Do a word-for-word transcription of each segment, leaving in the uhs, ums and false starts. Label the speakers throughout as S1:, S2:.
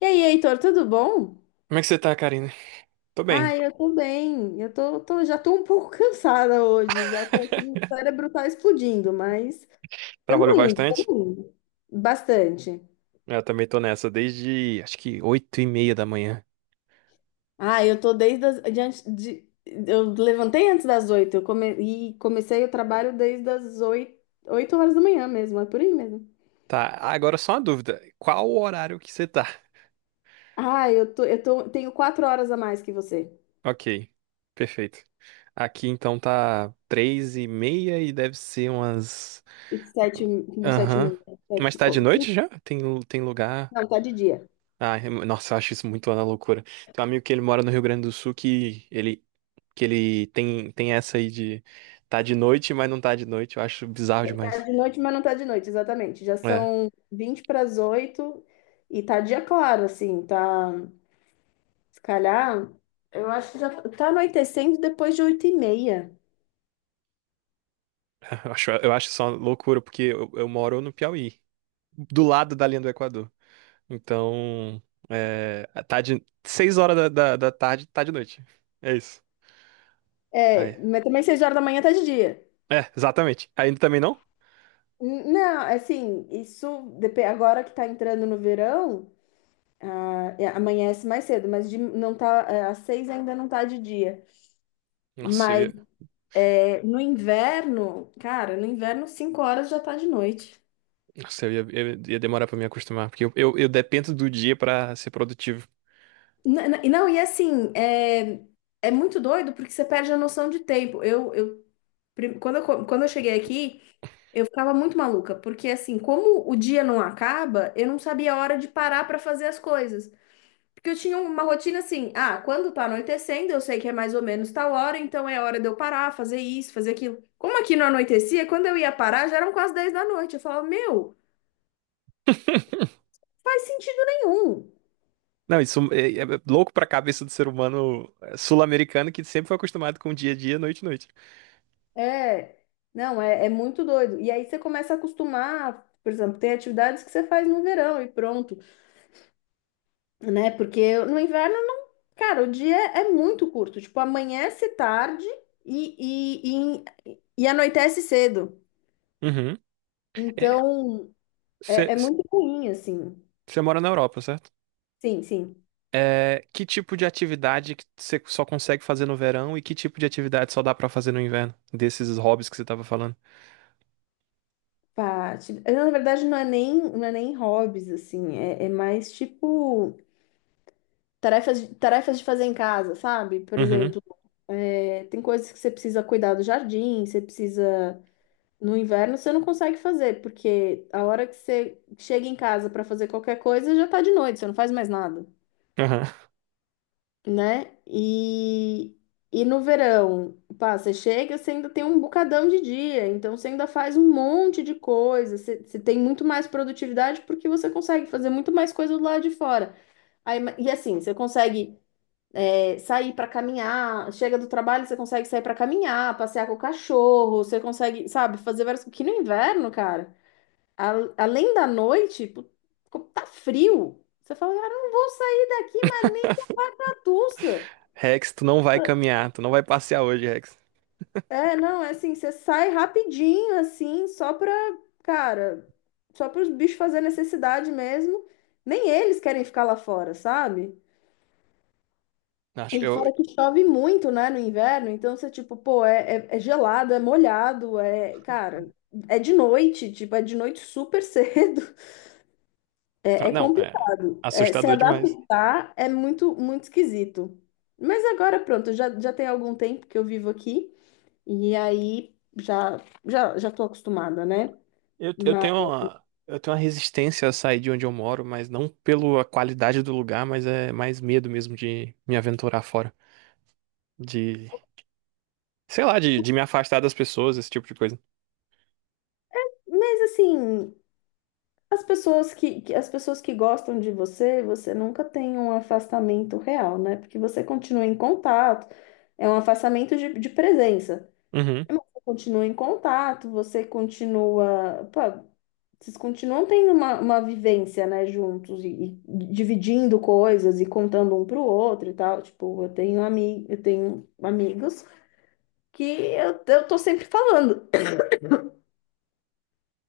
S1: E aí, Heitor, tudo bom?
S2: Como é que você tá, Karina? Tô
S1: Ah,
S2: bem.
S1: eu tô bem. Eu tô, tô- já tô um pouco cansada hoje. Já tô aqui, o cérebro tá explodindo, mas
S2: Trabalhou
S1: estamos indo,
S2: bastante?
S1: estamos indo. Bastante.
S2: Eu também tô nessa, desde acho que oito e meia da manhã.
S1: Ah, eu tô desde as, de, antes- de- eu levantei antes das oito, eu come, e comecei o trabalho desde as oito, oito horas da manhã mesmo, é por aí mesmo.
S2: Tá, agora só uma dúvida. Qual o horário que você tá?
S1: Ah, eu tô, eu tô, tenho quatro horas a mais que você.
S2: Ok, perfeito. Aqui então tá três e meia e deve ser umas...
S1: Sete, Sete e
S2: Aham.
S1: meia.
S2: Mas
S1: Sete,
S2: tá
S1: co-
S2: de noite já? Tem, tem lugar...
S1: não, tá de dia.
S2: Ah, é- nossa, eu acho isso muito uma loucura. Tem um amigo que ele mora no Rio Grande do Sul que ele, que ele tem, tem essa aí de... Tá de noite, mas não tá de noite. Eu acho bizarro
S1: Tá
S2: demais.
S1: de noite, mas não tá de noite, exatamente. Já
S2: É,
S1: são vinte para as oito e tá dia claro, assim, tá. Se calhar, eu acho que já tá anoitecendo depois de oito e meia.
S2: eu acho, eu acho isso uma loucura, porque eu, eu moro no Piauí, do lado da linha do Equador. Então, é, tá de seis horas da, da, da tarde, tá de noite. É isso. Aí.
S1: É, mas também seis horas da manhã tá de dia.
S2: É, exatamente. Ainda também não?
S1: N- Não, assim, isso depe- agora que tá entrando no verão, ah, é, amanhece mais cedo, mas de- não tá, é, às seis ainda não tá de dia.
S2: Nossa, eu
S1: Mas
S2: ia,
S1: é, no inverno, cara, no inverno cinco horas já tá de noite.
S2: nossa, eu ia, eu ia demorar pra me acostumar, porque eu, eu, eu dependo do dia pra ser produtivo.
S1: N- n- Não, e assim, é, é muito doido porque você perde a noção de tempo. Eu, eu, prim- quando eu, co- quando eu cheguei aqui, eu ficava muito maluca, porque assim, como o dia não acaba, eu não sabia a hora de parar para fazer as coisas. Porque eu tinha uma rotina assim, ah, quando tá anoitecendo, eu sei que é mais ou menos tal hora, então é hora de eu parar, fazer isso, fazer aquilo. Como aqui não anoitecia, quando eu ia parar, já eram quase dez da noite. Eu falava, meu, faz sentido nenhum.
S2: Não, isso é, é louco pra cabeça do ser humano é, sul-americano que sempre foi acostumado com dia a dia, noite a noite.
S1: É, não, é, é muito doido. E aí você começa a acostumar, por exemplo, tem atividades que você faz no verão e pronto, né? Porque no inverno não. Cara, o dia é muito curto. Tipo, amanhece tarde e, e, e, e anoitece cedo.
S2: Uhum.
S1: Então, é, é
S2: Você
S1: muito ruim, assim.
S2: mora na Europa, certo?
S1: Sim, sim.
S2: É, que tipo de atividade que você só consegue fazer no verão e que tipo de atividade só dá pra fazer no inverno? Desses hobbies que você tava falando.
S1: Pá, ti- na verdade, não é nem, não é nem hobbies, assim. É, é mais tipo. Tarefas, de- tarefas de fazer em casa, sabe? Por
S2: Uhum.
S1: exemplo, é, tem coisas que você precisa cuidar do jardim, você precisa. No inverno você não consegue fazer, porque a hora que você chega em casa para fazer qualquer coisa já tá de noite, você não faz mais nada,
S2: Uhum.
S1: né? E, e no verão, pá, você chega, você ainda tem um bocadão de dia, então você ainda faz um monte de coisa, você, você tem muito mais produtividade porque você consegue fazer muito mais coisa do lado de fora. Aí, ma- e assim, você consegue. É, sair para caminhar, chega do trabalho, você consegue sair para caminhar, passear com o cachorro, você consegue, sabe, fazer várias coisas. Que no inverno, cara, a- além da noite, pu- co- tá frio. Você fala, cara, eu não vou sair daqui, Matussa.
S2: Rex, tu não vai caminhar, tu não vai passear hoje, Rex.
S1: É, não, é assim, você sai rapidinho, assim, só pra, cara, só para os bichos fazer necessidade mesmo. Nem eles querem ficar lá fora, sabe?
S2: Acho que
S1: E
S2: eu.
S1: fora que chove muito, né, no inverno, então você, tipo, pô, é, é- é gelado, é molhado, é, cara, é de noite, tipo, é de noite super cedo, é, é
S2: Não, é
S1: complicado. É, se
S2: assustador demais.
S1: adaptar é muito, muito esquisito. Mas agora, pronto, já, já tem algum tempo que eu vivo aqui, e aí já, já, já tô acostumada, né?
S2: Eu, eu
S1: Mas,
S2: tenho uma, eu tenho uma resistência a sair de onde eu moro, mas não pela qualidade do lugar, mas é mais medo mesmo de me aventurar fora. De, sei lá, de, de me afastar das pessoas, esse tipo de coisa.
S1: mas assim. As pessoas que, que- as pessoas que gostam de você, você nunca tem um afastamento real, né? Porque você continua em contato, é um afastamento de, de presença.
S2: Uhum.
S1: Mas você continua em contato, você continua. Pô, vocês continuam tendo uma, uma vivência, né, juntos e, e dividindo coisas e contando um pro outro e tal. Tipo, eu tenho ami, eu tenho amigos que eu, eu tô sempre falando.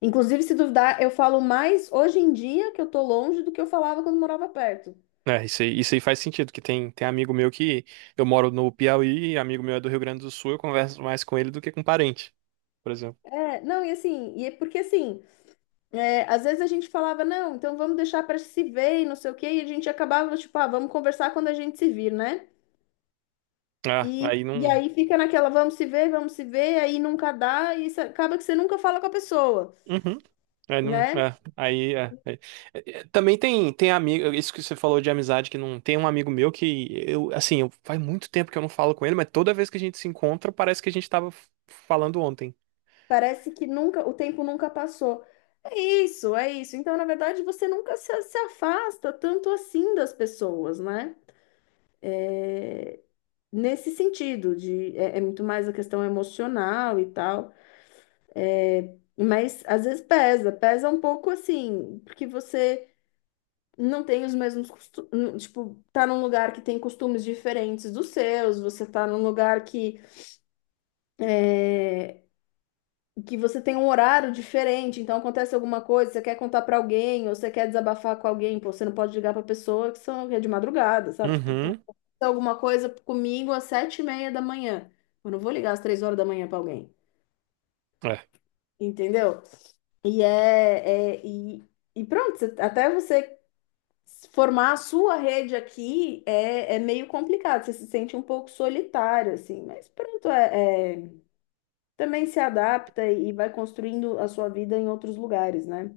S1: Inclusive, se duvidar, eu falo mais hoje em dia que eu tô longe do que eu falava quando morava perto.
S2: É, isso aí, isso aí faz sentido, que tem, tem amigo meu que eu moro no Piauí, amigo meu é do Rio Grande do Sul, eu converso mais com ele do que com parente, por exemplo.
S1: É, não, e assim, e é porque assim, é, às vezes a gente falava, não, então vamos deixar para se ver e não sei o quê, e a gente acabava, tipo, ah, vamos conversar quando a gente se vir, né?
S2: Ah,
S1: E,
S2: aí
S1: e
S2: não.
S1: aí fica naquela, vamos se ver, vamos se ver, aí nunca dá, e isso acaba que você nunca fala com a pessoa,
S2: Uhum. É, não,
S1: né?
S2: é, aí, é, é. É, é, também tem, tem amigo, isso que você falou de amizade, que não tem um amigo meu que eu, assim, eu, faz muito tempo que eu não falo com ele, mas toda vez que a gente se encontra, parece que a gente tava f- falando ontem.
S1: Parece que nunca, o tempo nunca passou. É isso, é isso. Então, na verdade, você nunca se se afasta tanto assim das pessoas, né? é, Nesse sentido, de, é, é muito mais a questão emocional e tal. É, mas às vezes pesa, pesa um pouco assim, porque você não tem os mesmos costumes, tipo, tá num lugar que tem costumes diferentes dos seus, você tá num lugar que que você tem um horário diferente, então acontece alguma coisa, você quer contar pra alguém, ou você quer desabafar com alguém, pô, você não pode ligar pra pessoa que são que é de madrugada, sabe? Tipo, pô,
S2: Uhum,
S1: aconteceu alguma coisa comigo às sete e meia da manhã. Eu não vou ligar às três horas da manhã pra alguém,
S2: é.
S1: entendeu? E é, é- e, e pronto, você- até você formar a sua rede aqui é, é meio complicado, você se sente um pouco solitário, assim, mas pronto, é, é- também se adapta e vai construindo a sua vida em outros lugares, né?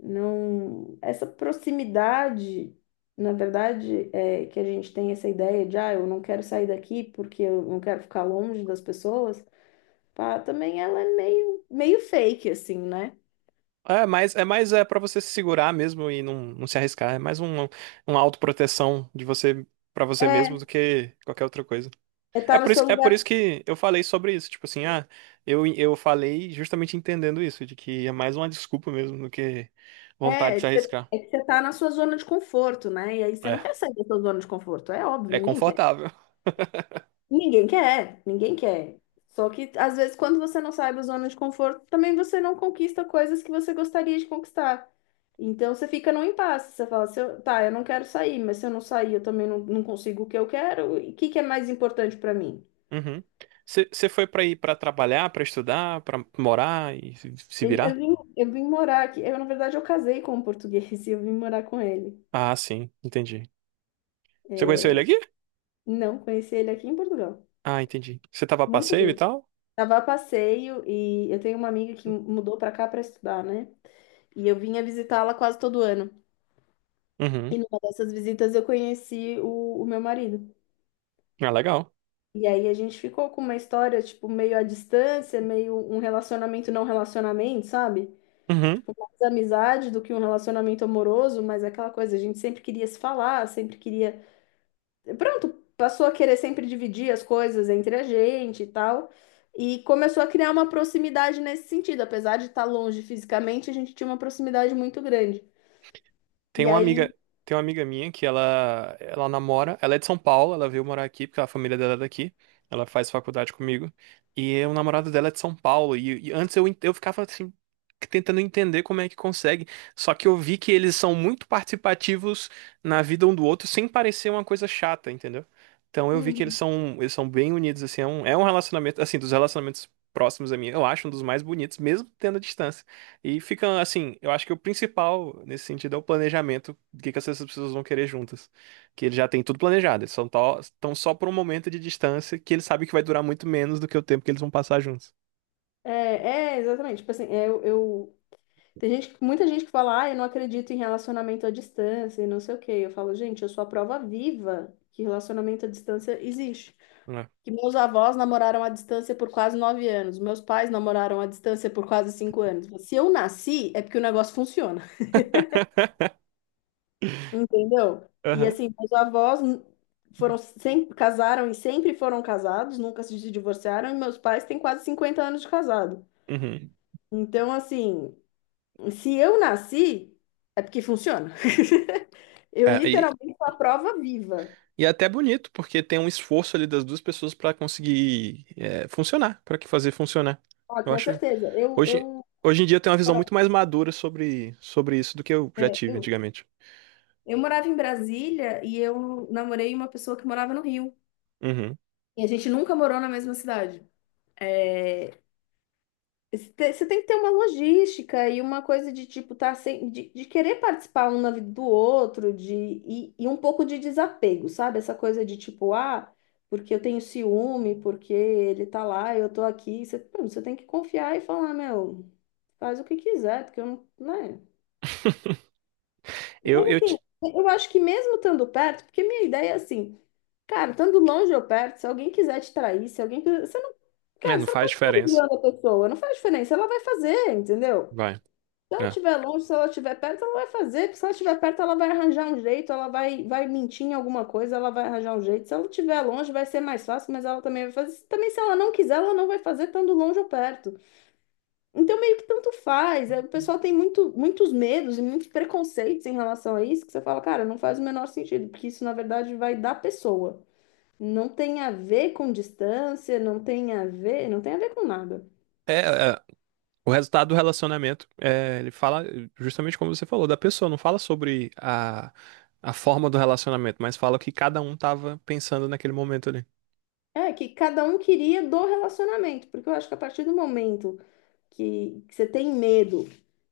S1: Não, essa proximidade, na verdade, é que a gente tem essa ideia de, ah, eu não quero sair daqui porque eu não quero ficar longe das pessoas, pá, também ela é meio, meio fake, assim, né?
S2: É, mas é mais é para você se segurar mesmo e não, não se arriscar. É mais um, uma autoproteção de você para você mesmo
S1: É,
S2: do que qualquer outra coisa.
S1: é
S2: É
S1: tá no
S2: por
S1: seu
S2: isso, é por
S1: lugar,
S2: isso que eu falei sobre isso. Tipo assim, ah, eu, eu falei justamente entendendo isso, de que é mais uma desculpa mesmo do que vontade
S1: é, é
S2: de se
S1: que você
S2: arriscar.
S1: é que você tá na sua zona de conforto, né? E aí você não
S2: É,
S1: quer sair da sua zona de conforto, é óbvio,
S2: é
S1: ninguém quer.
S2: confortável.
S1: Ninguém quer, ninguém quer. Só que às vezes, quando você não sai da zona de conforto, também você não conquista coisas que você gostaria de conquistar. Então você fica num impasse, você fala, se eu, tá, eu não quero sair, mas se eu não sair, eu também não, não consigo o que eu quero. E o que que é mais importante para mim?
S2: Uhum. Você foi pra ir pra trabalhar, pra estudar, pra morar e se se
S1: Eu, eu
S2: virar?
S1: vim, eu vim morar aqui. Eu, na verdade, eu casei com um português e eu vim morar com ele.
S2: Ah, sim, entendi. Você conheceu ele
S1: É,
S2: aqui?
S1: não, conheci ele aqui em Portugal.
S2: Ah, entendi. Você tava a
S1: Muito
S2: passeio e tal?
S1: Tava a passeio e eu tenho uma amiga que mudou pra cá pra estudar, né? E eu vinha visitá-la quase todo ano.
S2: Uhum.
S1: E numa dessas visitas eu conheci o, o meu marido.
S2: Ah, legal.
S1: E aí a gente ficou com uma história, tipo, meio à distância, meio um relacionamento não relacionamento, sabe? Tipo, mais amizade do que um relacionamento amoroso, mas é aquela coisa, a gente sempre queria se falar, sempre queria pronto, passou a querer sempre dividir as coisas entre a gente e tal. E começou a criar uma proximidade nesse sentido. Apesar de estar longe fisicamente, a gente tinha uma proximidade muito grande.
S2: Tem
S1: E
S2: uma
S1: aí.
S2: amiga, tem uma amiga minha que ela, ela namora, ela é de São Paulo, ela veio morar aqui porque a família dela é daqui. Ela faz faculdade comigo. E o namorado dela é de São Paulo. E, e antes eu, en- eu ficava assim, tentando entender como é que consegue. Só que eu vi que eles são muito participativos na vida um do outro, sem parecer uma coisa chata, entendeu? Então eu vi que eles
S1: Uhum.
S2: são, eles são bem unidos, assim, é um, é um relacionamento, assim, dos relacionamentos próximos a mim, eu acho um dos mais bonitos, mesmo tendo a distância. E fica assim, eu acho que o principal nesse sentido é o planejamento do que que essas pessoas vão querer juntas. Que eles já têm tudo planejado, eles são tó- estão só por um momento de distância que eles sabem que vai durar muito menos do que o tempo que eles vão passar juntos.
S1: É, é, exatamente. Tipo assim. é, eu, eu- Tem gente, muita gente que fala, ah, eu não acredito em relacionamento à distância e não sei o quê. Eu falo, gente, eu sou a prova viva que relacionamento à distância existe.
S2: Né?
S1: Que meus avós namoraram à distância por quase nove anos. Meus pais namoraram à distância por quase cinco anos. Se eu nasci, é porque o negócio funciona, entendeu? E
S2: Aham.
S1: assim, meus avós n- foram sempre casaram e sempre foram casados, nunca se divorciaram, e meus pais têm quase cinquenta anos de casado.
S2: Uhum.
S1: Então, assim, se eu nasci, é porque funciona. Eu
S2: É, e,
S1: literalmente sou a prova viva.
S2: e é até bonito, porque tem um esforço ali das duas pessoas pra conseguir é, funcionar, pra que fazer funcionar.
S1: Ah,
S2: Eu
S1: com
S2: acho.
S1: certeza. Eu,
S2: Hoje,
S1: eu,
S2: hoje em dia eu tenho uma visão muito mais madura sobre, sobre isso do que eu já
S1: É,
S2: tive
S1: eu,
S2: antigamente.
S1: eu morava em Brasília e eu namorei uma pessoa que morava no Rio.
S2: Uhum.
S1: E a gente nunca morou na mesma cidade. É, você te- você tem que ter uma logística e uma coisa de tipo tá sem, de, de querer participar um na vida do outro, de e, e um pouco de desapego, sabe? Essa coisa de tipo, ah, porque eu tenho ciúme, porque ele tá lá, eu tô aqui. Você, pô, você tem que confiar e falar, meu, faz o que quiser, porque eu não, né? Mas
S2: Eu, eu,
S1: assim,
S2: ti-
S1: eu acho que mesmo estando perto, porque minha ideia é assim. Cara, tanto longe ou perto, se alguém quiser te trair, se alguém. Quiser- você não.
S2: É,
S1: Cara,
S2: não
S1: você não
S2: faz
S1: pode ficar
S2: diferença.
S1: vigiando a pessoa. Não faz diferença. Ela vai fazer, entendeu?
S2: Vai.
S1: Se ela
S2: É.
S1: estiver longe, se ela estiver perto, ela vai fazer. Porque se ela estiver perto, ela vai arranjar um jeito, ela vai, vai mentir em alguma coisa, ela vai arranjar um jeito. Se ela estiver longe, vai ser mais fácil, mas ela também vai fazer. Também, se ela não quiser, ela não vai fazer tanto longe ou perto. Então, meio que tanto faz. É, o pessoal tem muito, muitos medos e muitos preconceitos em relação a isso, que você fala, cara, não faz o menor sentido, porque isso, na verdade, vai da pessoa. Não tem a ver com distância, não tem a ver, não tem a ver com nada.
S2: É, é, o resultado do relacionamento, é, ele fala justamente como você falou, da pessoa, não fala sobre a, a forma do relacionamento, mas fala o que cada um tava pensando naquele momento ali.
S1: É que cada um queria do relacionamento, porque eu acho que a partir do momento que, que você tem medo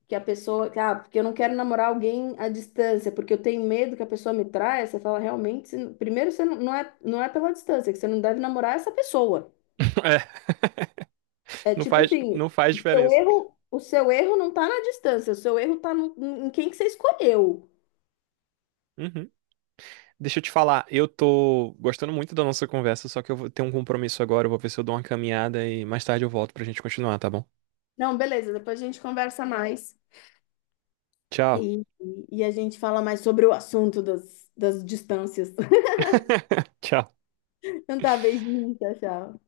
S1: que a pessoa, que, ah, porque eu não quero namorar alguém à distância, porque eu tenho medo que a pessoa me traia, você fala realmente, se- primeiro você não, não é, não é pela distância, que você não deve namorar essa pessoa.
S2: É.
S1: É
S2: Não
S1: tipo
S2: faz,
S1: assim,
S2: não faz
S1: o seu
S2: diferença.
S1: erro, o seu erro não tá na distância, o seu erro tá no- em quem que você escolheu.
S2: Uhum. Deixa eu te falar, eu tô gostando muito da nossa conversa, só que eu vou ter um compromisso agora, eu vou ver se eu dou uma caminhada e mais tarde eu volto pra gente continuar, tá bom?
S1: Não, beleza, depois a gente conversa mais.
S2: Tchau.
S1: E, e a gente fala mais sobre o assunto das, das distâncias.
S2: Tchau.
S1: Não tá a vez de mim, tchau, tchau.